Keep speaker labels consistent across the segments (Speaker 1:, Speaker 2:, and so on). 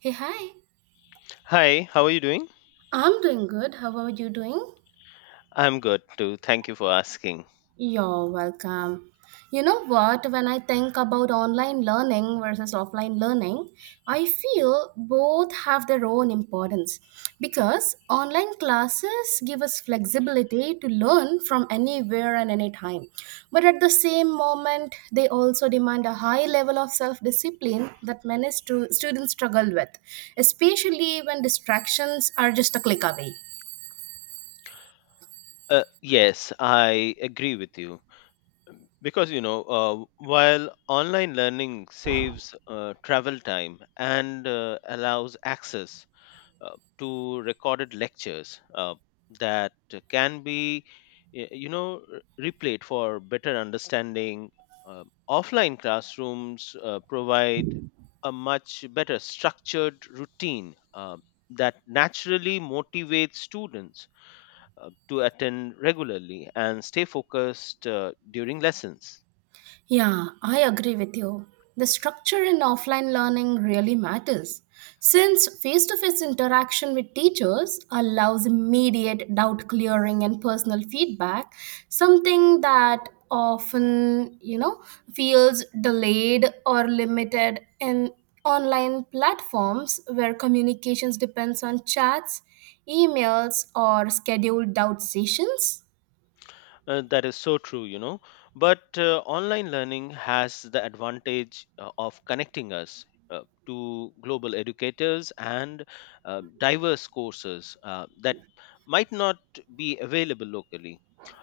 Speaker 1: Hey, hi.
Speaker 2: Hi, how are you doing?
Speaker 1: I'm doing good. How are you doing?
Speaker 2: I'm good too. Thank you for asking.
Speaker 1: You're welcome. You know what? When I think about online learning versus offline learning, I feel both have their own importance because online classes give us flexibility to learn from anywhere and anytime. But at the same moment, they also demand a high level of self discipline that many students struggle with, especially when distractions are just a click away.
Speaker 2: Yes, I agree with you. Because, while online learning saves travel time and allows access to recorded lectures that can be replayed for better understanding. Offline classrooms provide a much better structured routine that naturally motivates students to attend regularly and stay focused during lessons.
Speaker 1: Yeah, I agree with you. The structure in offline learning really matters since face to face interaction with teachers allows immediate doubt clearing and personal feedback, something that often, you know, feels delayed or limited in online platforms where communications depends on chats, emails or scheduled doubt sessions.
Speaker 2: That is so true. But online learning has the advantage of connecting us to global educators and diverse courses that might not be available locally.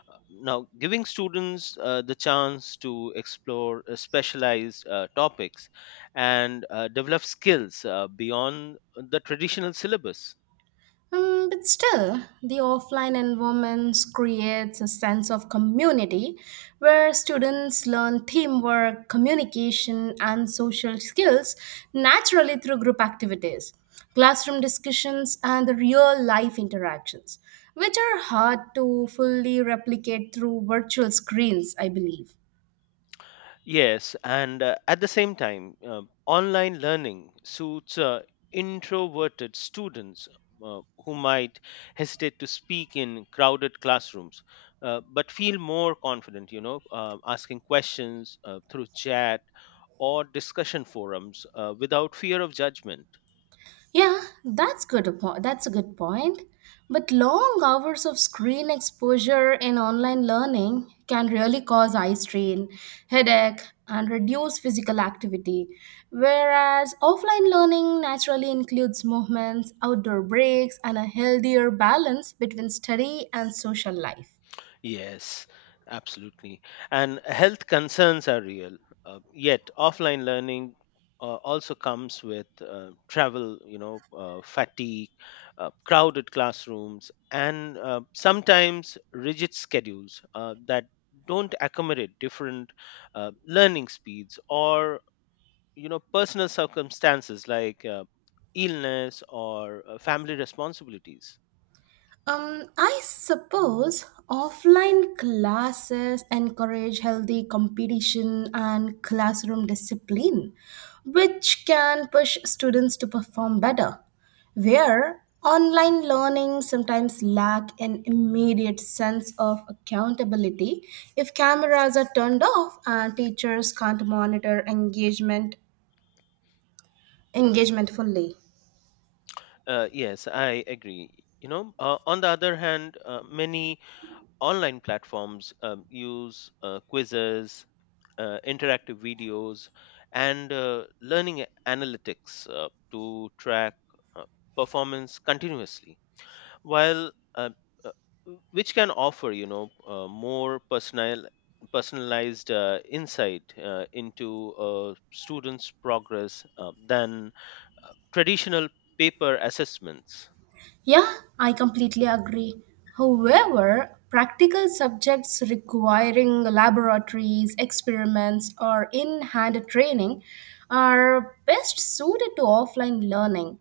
Speaker 2: Uh, Now, giving students the chance to explore specialized topics and develop skills beyond the traditional syllabus.
Speaker 1: But still, the offline environment creates a sense of community where students learn teamwork, communication, and social skills naturally through group activities, classroom discussions, and the real life interactions, which are hard to fully replicate through virtual screens, I believe.
Speaker 2: Yes, and at the same time, online learning suits introverted students who might hesitate to speak in crowded classrooms, but feel more confident, asking questions through chat or discussion forums without fear of judgment.
Speaker 1: Yeah, that's good. A That's a good point. But long hours of screen exposure in online learning can really cause eye strain, headache, and reduce physical activity. Whereas offline learning naturally includes movements, outdoor breaks, and a healthier balance between study and social life.
Speaker 2: Yes, absolutely. And health concerns are real. Yet, offline learning also comes with travel, fatigue, crowded classrooms, and sometimes rigid schedules that don't accommodate different learning speeds or, personal circumstances like illness or family responsibilities.
Speaker 1: I suppose offline classes encourage healthy competition and classroom discipline, which can push students to perform better. Where online learning sometimes lack an immediate sense of accountability if cameras are turned off and teachers can't monitor engagement fully.
Speaker 2: Yes, I agree. On the other hand, many online platforms use quizzes, interactive videos, and learning analytics to track uh, performance continuously, while uh, which can offer more personalized insight into a student's progress than traditional paper assessments.
Speaker 1: Yeah, I completely agree. However, practical subjects requiring laboratories, experiments, or in hand training are best suited to offline learning.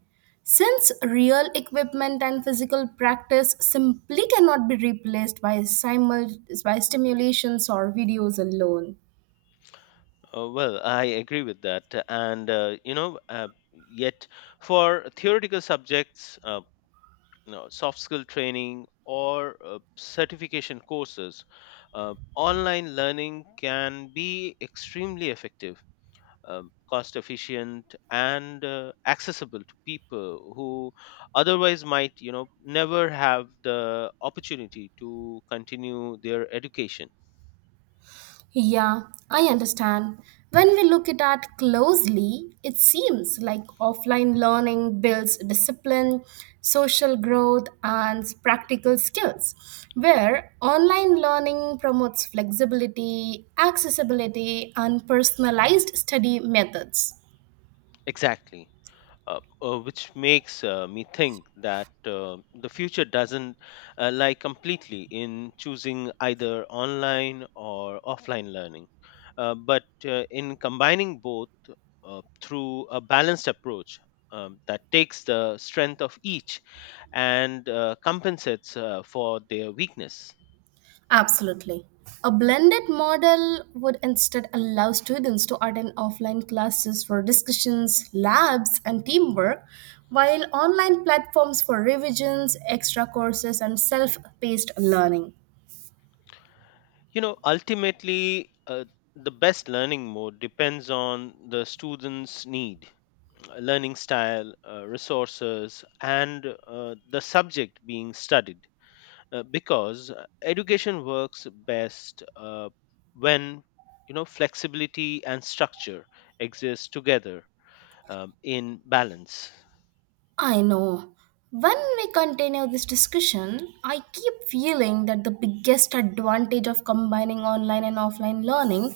Speaker 1: Since real equipment and physical practice simply cannot be replaced by, by stimulations or videos alone.
Speaker 2: Well, I agree with that. And, yet for theoretical subjects, soft skill training or certification courses, online learning can be extremely effective, cost efficient, and accessible to people who otherwise might, never have the opportunity to continue their education.
Speaker 1: Yeah, I understand. When we look at that closely, it seems like offline learning builds discipline, social growth, and practical skills, where online learning promotes flexibility, accessibility, and personalized study methods.
Speaker 2: Exactly. Which makes me think that the future doesn't lie completely in choosing either online or offline learning, but in combining both through a balanced approach that takes the strength of each and compensates for their weakness.
Speaker 1: Absolutely. A blended model would instead allow students to attend offline classes for discussions, labs, and teamwork, while online platforms for revisions, extra courses, and self paced learning.
Speaker 2: Ultimately, the best learning mode depends on the student's need, learning style, resources, and the subject being studied, because education works best when flexibility and structure exist together in balance.
Speaker 1: I know. When we continue this discussion, I keep feeling that the biggest advantage of combining online and offline learning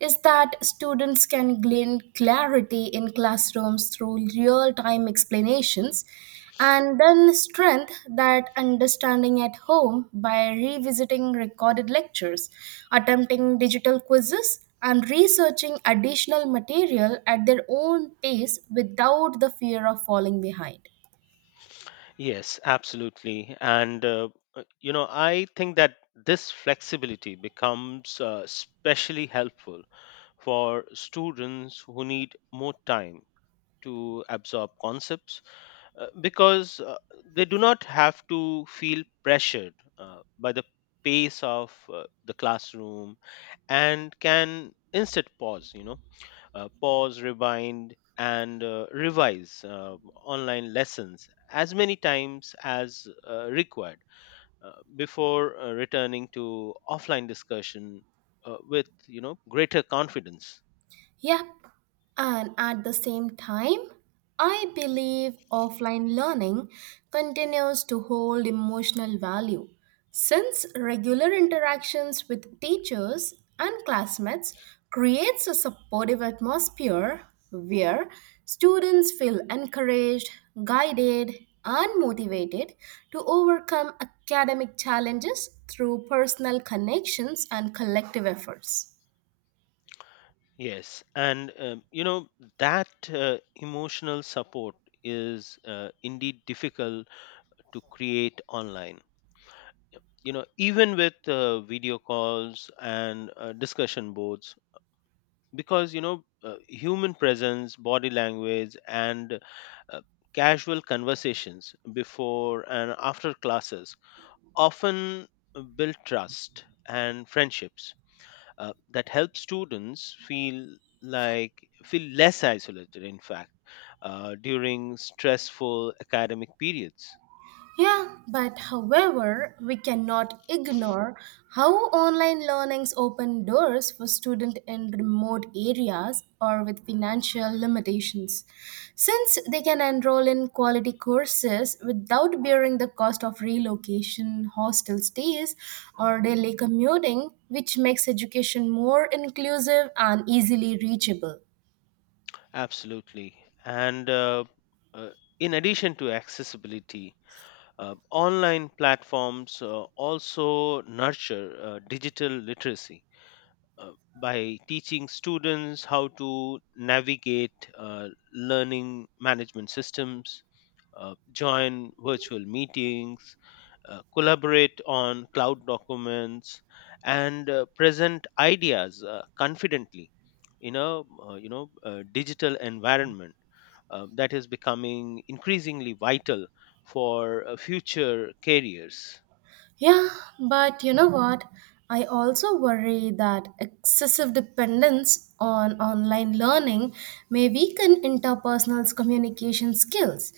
Speaker 1: is that students can gain clarity in classrooms through real time explanations and then strengthen that understanding at home by revisiting recorded lectures, attempting digital quizzes, and researching additional material at their own pace without the fear of falling behind.
Speaker 2: Yes, absolutely, and I think that this flexibility becomes especially helpful for students who need more time to absorb concepts, because they do not have to feel pressured by the pace of the classroom, and can instead pause you know pause rewind, and revise online lessons as many times as required before returning to offline discussion with greater confidence.
Speaker 1: Yep, and at the same time, I believe offline learning continues to hold emotional value since regular interactions with teachers and classmates creates a supportive atmosphere where students feel encouraged, guided, and motivated to overcome academic challenges through personal connections and collective efforts.
Speaker 2: Yes, and that emotional support is indeed difficult to create online. Even with video calls and discussion boards, because human presence, body language, and uh, casual conversations before and after classes often build trust and friendships that helps students like feel less isolated, in fact, during stressful academic periods.
Speaker 1: Yeah, but however, we cannot ignore how online learnings open doors for students in remote areas or with financial limitations, since they can enroll in quality courses without bearing the cost of relocation, hostel stays, or daily commuting, which makes education more inclusive and easily reachable.
Speaker 2: Absolutely, and uh, in addition to accessibility, online platforms also nurture digital literacy by teaching students how to navigate learning management systems, join virtual meetings, collaborate on cloud documents, and present ideas confidently in a digital environment that is becoming increasingly vital for future careers.
Speaker 1: Yeah, but you know what? I also worry that excessive dependence on online learning may weaken interpersonal communication skills.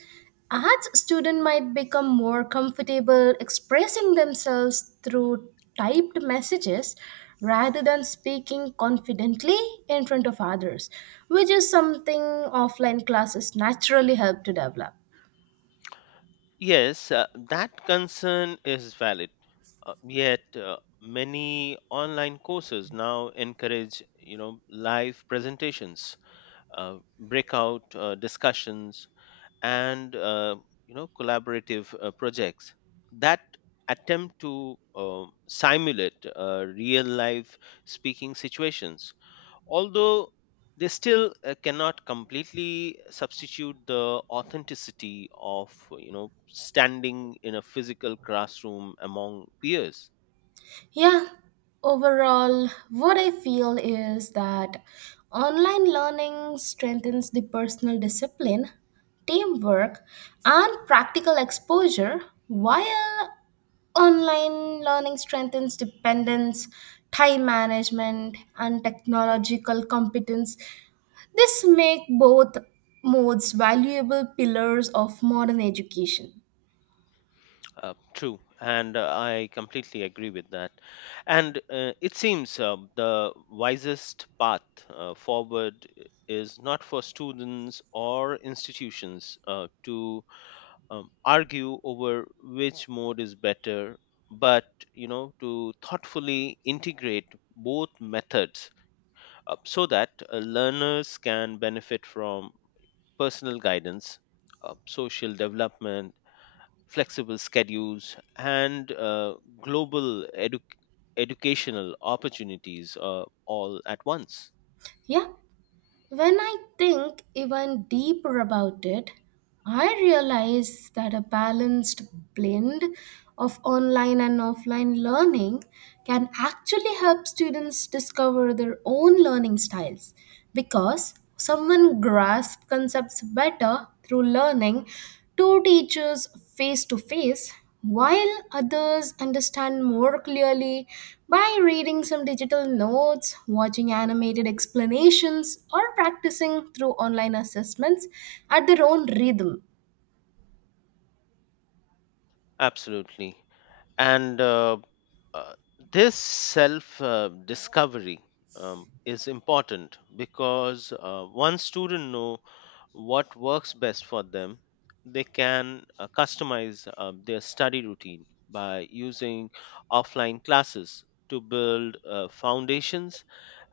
Speaker 1: As students might become more comfortable expressing themselves through typed messages rather than speaking confidently in front of others, which is something offline classes naturally help to develop.
Speaker 2: Yes, that concern is valid. Yet many online courses now encourage live presentations, breakout discussions, and collaborative projects that attempt to simulate real life speaking situations, although they still cannot completely substitute the authenticity of standing in a physical classroom among peers.
Speaker 1: Yeah, overall, what I feel is that online learning strengthens the personal discipline, teamwork, and practical exposure, while online learning strengthens dependence, time management, and technological competence. This make both modes valuable pillars of modern education.
Speaker 2: True, and I completely agree with that. And it seems the wisest path forward i- is not for students or institutions to argue over which mode is better, but to thoughtfully integrate both methods so that learners can benefit from personal guidance, social development, flexible schedules, and global educational opportunities all at once.
Speaker 1: Yeah. When I think even deeper about it, I realize that a balanced blend of online and offline learning can actually help students discover their own learning styles because someone grasps concepts better through learning two teachers face to face while others understand more clearly by reading some digital notes, watching animated explanations, or practicing through online assessments at their own rhythm.
Speaker 2: Absolutely. And uh, this self discovery is important, because one student know, what works best for them, they can customize their study routine by using offline classes to build foundations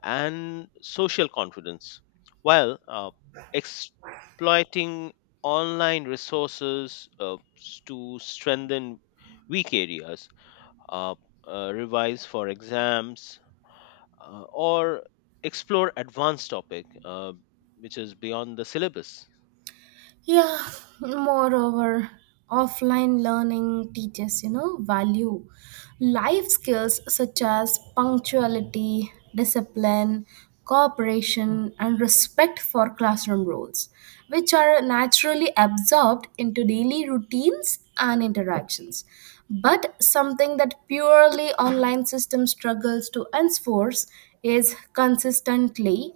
Speaker 2: and social confidence, while exploiting online resources to strengthen weak areas, uh, revise for exams, or explore advanced topic which is beyond the syllabus.
Speaker 1: Yeah, moreover, offline learning teaches, you know, value life skills such as punctuality, discipline, cooperation, and respect for classroom rules, which are naturally absorbed into daily routines and interactions. But something that purely online system struggles to enforce is consistently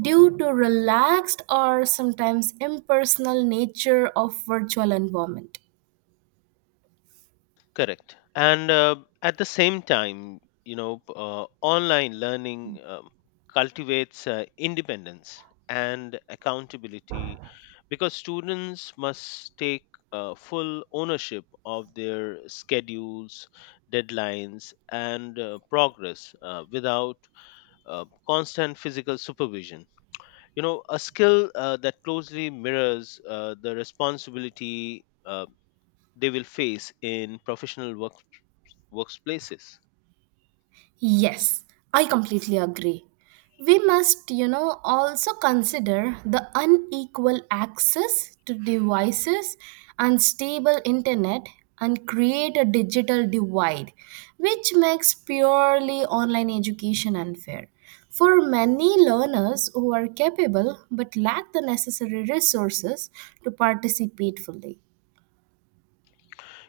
Speaker 1: due to relaxed or sometimes impersonal nature of virtual environment.
Speaker 2: Correct. And at the same time, online learning cultivates independence and accountability, because students must take full ownership of their schedules, deadlines, and progress without constant physical supervision. A skill that closely mirrors the responsibility they will face in professional workplaces.
Speaker 1: Yes, I completely agree. We must, you know, also consider the unequal access to devices, unstable internet, and create a digital divide, which makes purely online education unfair. For many learners who are capable but lack the necessary resources to participate fully.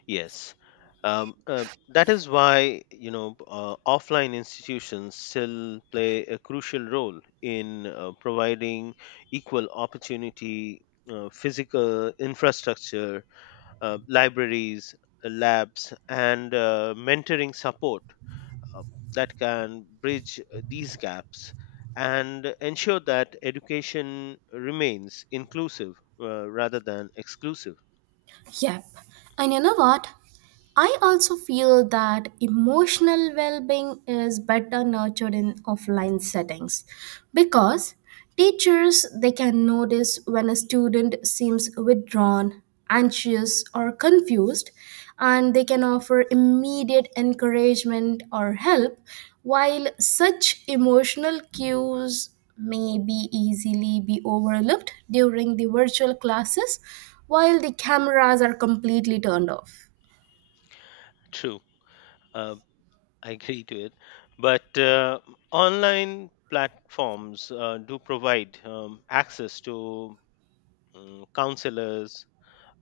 Speaker 2: Yes, that is why offline institutions still play a crucial role in providing equal opportunity, physical infrastructure, libraries, labs, and mentoring support uh, that can bridge these gaps, and ensure that education remains inclusive rather than exclusive.
Speaker 1: Yep. And you know what? I also feel that emotional well being is better nurtured in offline settings because teachers they can notice when a student seems withdrawn, anxious, or confused and they can offer immediate encouragement or help, while such emotional cues may be easily be overlooked during the virtual classes while the cameras are completely turned off.
Speaker 2: True. Uh, I agree to it. But online platforms do provide access to counselors,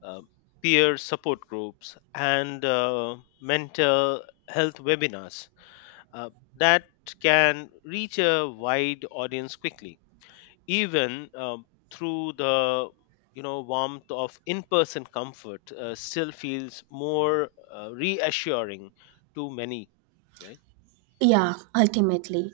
Speaker 2: uh, peer support groups, and mental health webinars uh, that can reach a wide audience quickly, even through the warmth of in-person comfort still feels more reassuring to many, right?
Speaker 1: Yeah, ultimately.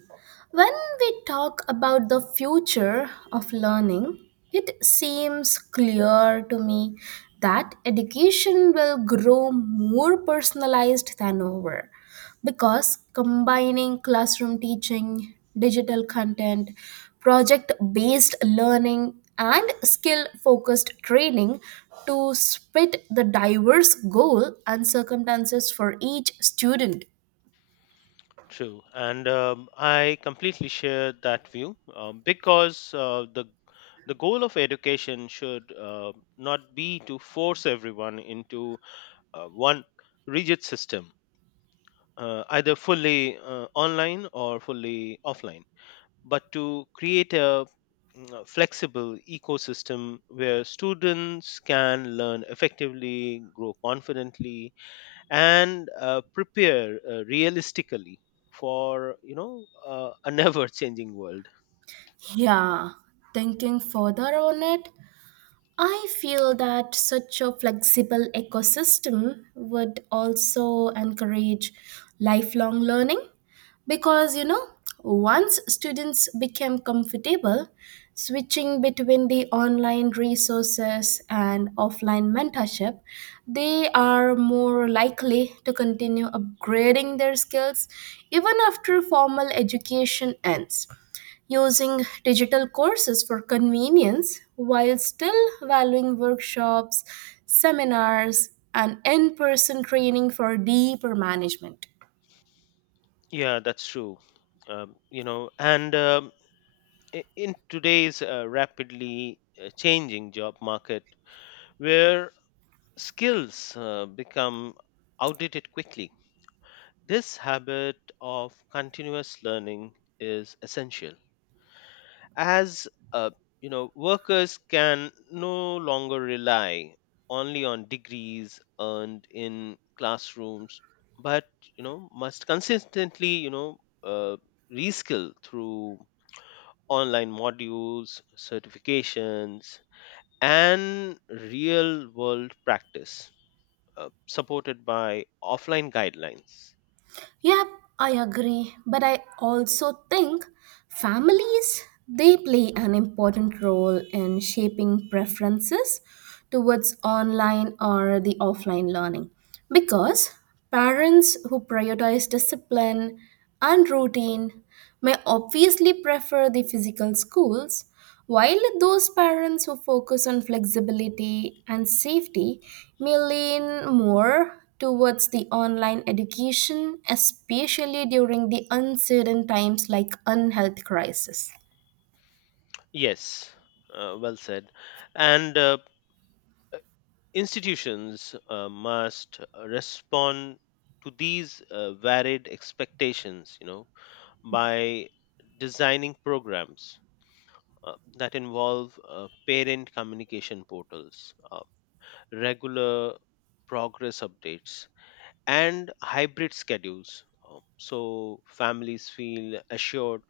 Speaker 1: When we talk about the future of learning, it seems clear to me that education will grow more personalized than ever because combining classroom teaching, digital content, project based learning, and skill focused training to spit the diverse goal and circumstances for each student.
Speaker 2: True, and I completely share that view because the goal of education should not be to force everyone into one rigid system, either fully online or fully offline, but to create a flexible ecosystem where students can learn effectively, grow confidently, and prepare realistically for a never changing world.
Speaker 1: Yeah, thinking further on it, I feel that such a flexible ecosystem would also encourage lifelong learning because once students become comfortable switching between the online resources and offline mentorship, they are more likely to continue upgrading their skills even after formal education ends using digital courses for convenience while still valuing workshops, seminars, and in person training for deeper management.
Speaker 2: Yeah, that's true. And in today's rapidly changing job market, where skills become outdated quickly, this habit of continuous learning is essential, as workers can no longer rely only on degrees earned in classrooms, but must consistently reskill through online modules, certifications, and real world practice supported by offline guidelines.
Speaker 1: Yep, I agree, but I also think families they play an important role in shaping preferences towards online or the offline learning because parents who prioritize discipline and routine may obviously prefer the physical schools while those parents who focus on flexibility and safety may lean more towards the online education, especially during the uncertain times like unhealth crisis.
Speaker 2: Yes, well said. And institutions must respond to these varied expectations, by designing programs uh, that involve parent communication portals, regular progress updates, and hybrid schedules, so families feel assured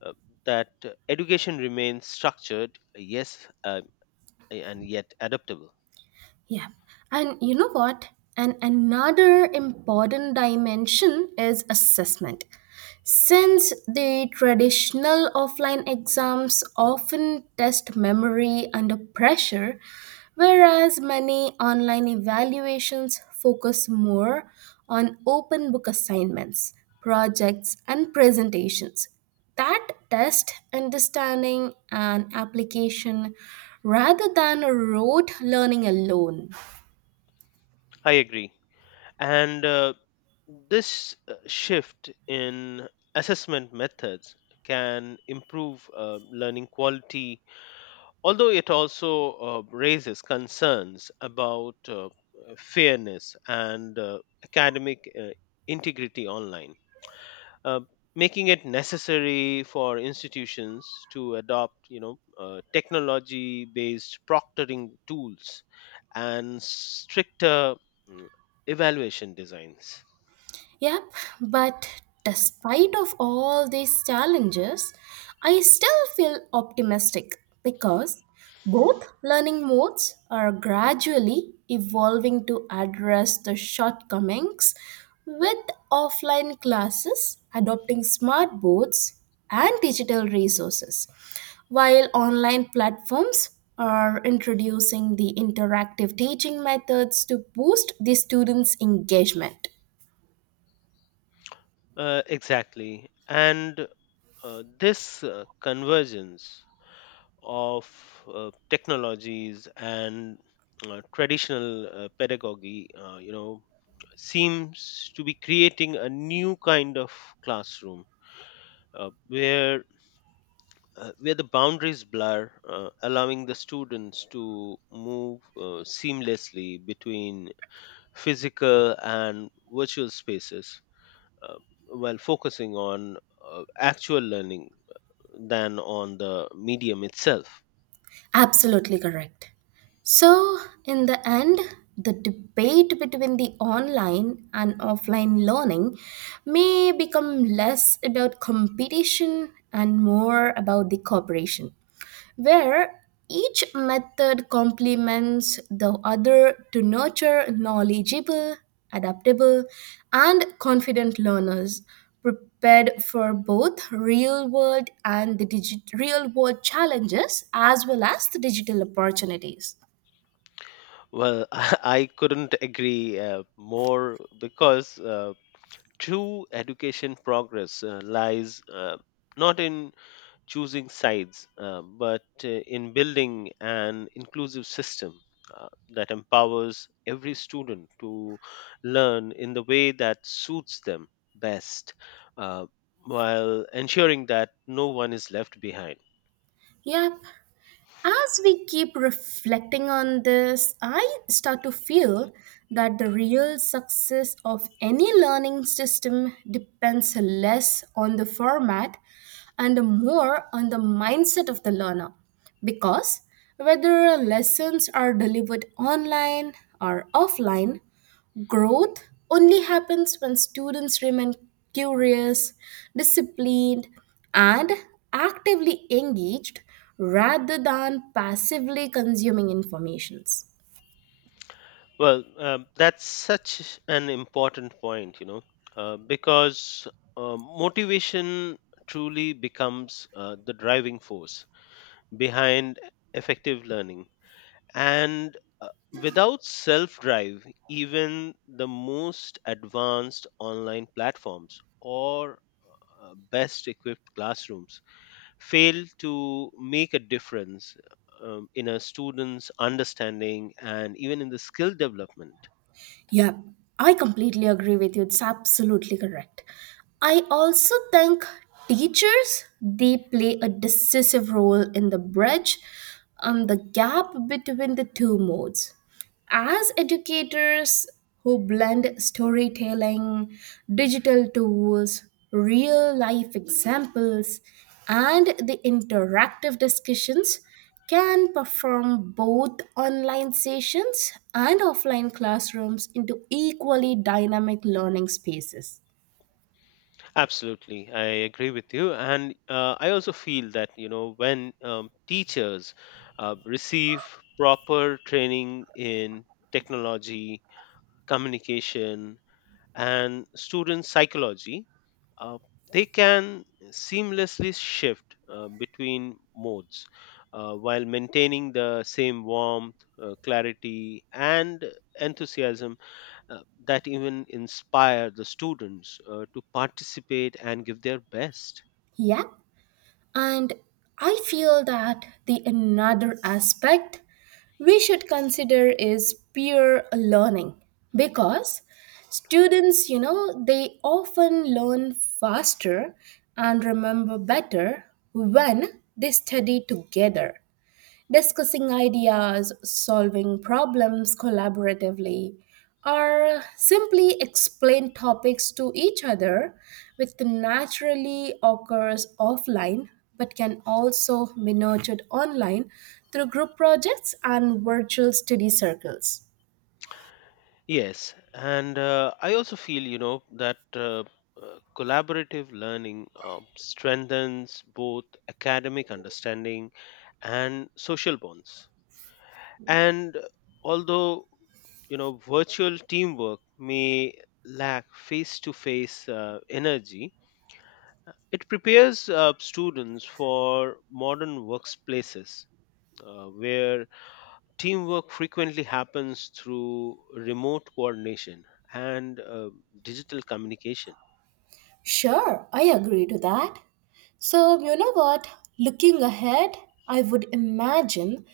Speaker 2: uh, that education remains structured, yes, and yet adaptable.
Speaker 1: Yeah. And you know what? And another important dimension is assessment. Since the traditional offline exams often test memory under pressure, whereas many online evaluations focus more on open book assignments, projects, and presentations that test understanding and application rather than rote learning alone.
Speaker 2: I agree. And this shift in assessment methods can improve learning quality, although it also raises concerns about fairness and academic integrity online, Uh, making it necessary for institutions to adopt technology based proctoring tools and stricter mm, evaluation designs.
Speaker 1: Yep, but despite of all these challenges, I still feel optimistic because both learning modes are gradually evolving to address the shortcomings with offline classes adopting smart boards and digital resources while online platforms are introducing the interactive teaching methods to boost the students engagement.
Speaker 2: Exactly. And this convergence of technologies and traditional pedagogy, seems to be creating a new kind of classroom, uh, where where the boundaries blur, allowing the students to move seamlessly between physical and virtual spaces, uh, while focusing on actual learning than on the medium itself.
Speaker 1: Absolutely correct. So, in the end, the debate between the online and offline learning may become less about competition and more about the cooperation where each method complements the other to nurture knowledgeable, adaptable, and confident learners prepared for both real world and the real world challenges as well as the digital opportunities.
Speaker 2: Well, I couldn't agree more, because true education progress lies not in choosing sides, but in building an inclusive system that empowers every student to learn in the way that suits them best, uh, while ensuring that no one is left behind.
Speaker 1: Yeah, as we keep reflecting on this, I start to feel that the real success of any learning system depends less on the format and more on the mindset of the learner. Because whether lessons are delivered online or offline, growth only happens when students remain curious, disciplined, and actively engaged rather than passively consuming informations.
Speaker 2: Well, that's such an important point, because motivation truly becomes the driving force behind effective learning. And without self drive, even the most advanced online platforms or best equipped classrooms fail to make a difference in a student's understanding and even in the skill development.
Speaker 1: Yeah, I completely agree with you. It's absolutely correct. I also think teachers they play a decisive role in the bridge the gap between the two modes. As educators who blend storytelling, digital tools, real life examples, and the interactive discussions, can perform both online sessions and offline classrooms into equally dynamic learning spaces.
Speaker 2: Absolutely, I agree with you. And I also feel that, when teachers receive proper training in technology, communication, and student psychology, uh, they can seamlessly shift between modes, while maintaining the same warmth, clarity, and enthusiasm uh, that even inspire the students to participate and give their best.
Speaker 1: Yep, and I feel that the another aspect we should consider is peer learning because students, you know, they often learn faster and remember better when they study together discussing ideas, solving problems collaboratively, or simply explain topics to each other, which naturally occurs offline but can also be nurtured online through group projects and virtual study circles.
Speaker 2: Yes, and I also feel, that collaborative learning strengthens both academic understanding and social bonds. And although virtual teamwork may lack face-to-face energy, it prepares students for modern workplaces, where teamwork frequently happens through remote coordination and digital communication.
Speaker 1: Sure, I agree to that. So, you know what? Looking ahead, I would imagine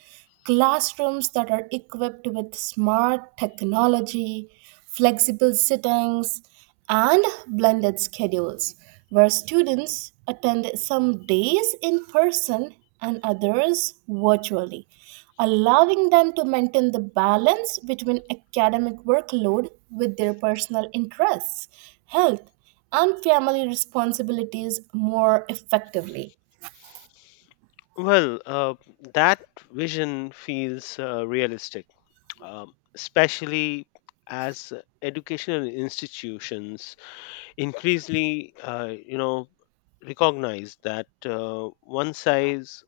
Speaker 1: classrooms that are equipped with smart technology, flexible sittings, and blended schedules, where students attend some days in person and others virtually allowing them to maintain the balance between academic workload with their personal interests, health, and family responsibilities more effectively.
Speaker 2: Well, that vision feels realistic, especially as educational institutions increasingly recognize that one size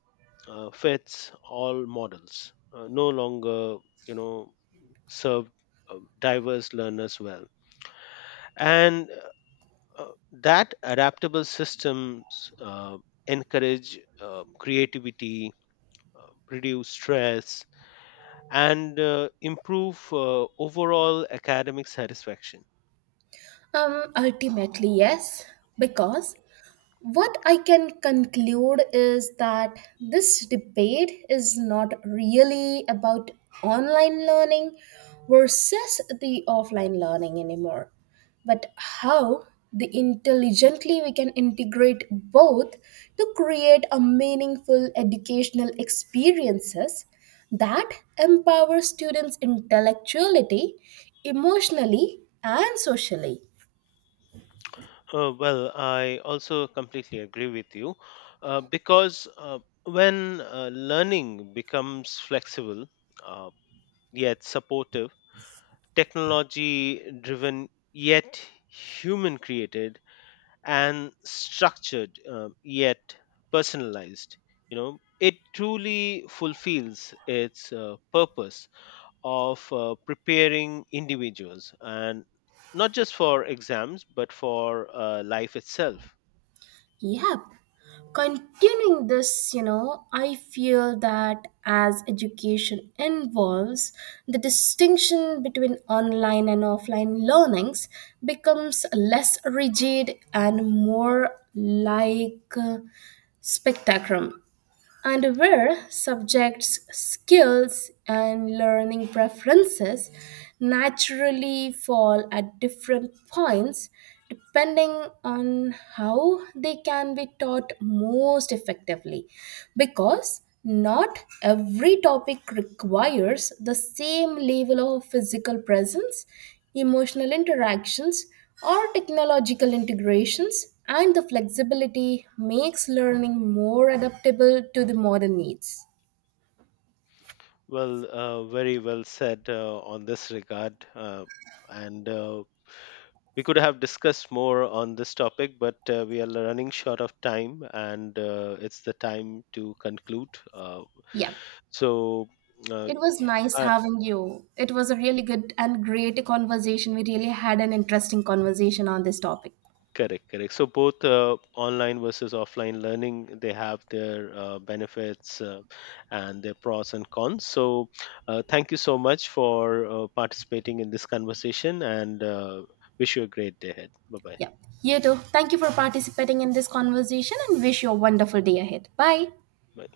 Speaker 2: fits all models no longer you know serve diverse learners well, and that adaptable systems encourage creativity, uh, reduce stress, and improve overall academic satisfaction.
Speaker 1: Ultimately, yes, because what I can conclude is that this debate is not really about online learning versus the offline learning anymore, but how the intelligently we can integrate both to create a meaningful educational experiences that empower students intellectually, emotionally and socially.
Speaker 2: Well, I also completely agree with you, because when learning becomes flexible uh, yet supportive, technology driven yet human created, and structured yet personalized, it truly fulfills its purpose of preparing individuals and not just for exams but for life itself.
Speaker 1: Yep. Continuing this, you know, I feel that as education involves, the distinction between online and offline learnings becomes less rigid and more like spectacrum and where subjects' skills and learning preferences naturally fall at different points depending on how they can be taught most effectively because not every topic requires the same level of physical presence emotional interactions our technological integrations and the flexibility makes learning more adaptable to the modern needs.
Speaker 2: Well, very well said on this regard. And we could have discussed more on this topic, but we are running short of time, and it's the time to conclude.
Speaker 1: Yeah,
Speaker 2: So, uh,
Speaker 1: it was nice
Speaker 2: uh,
Speaker 1: having you. It was a really good and great conversation. We really had an interesting conversation on this topic.
Speaker 2: Correct, correct. So, both online versus offline learning, they have their benefits and their pros and cons. So, thank you so much for participating in this conversation, and wish you a great day ahead. Bye bye.
Speaker 1: Yeah, you too. Thank you for participating in this conversation and wish you a wonderful day ahead. Bye.
Speaker 2: Bye.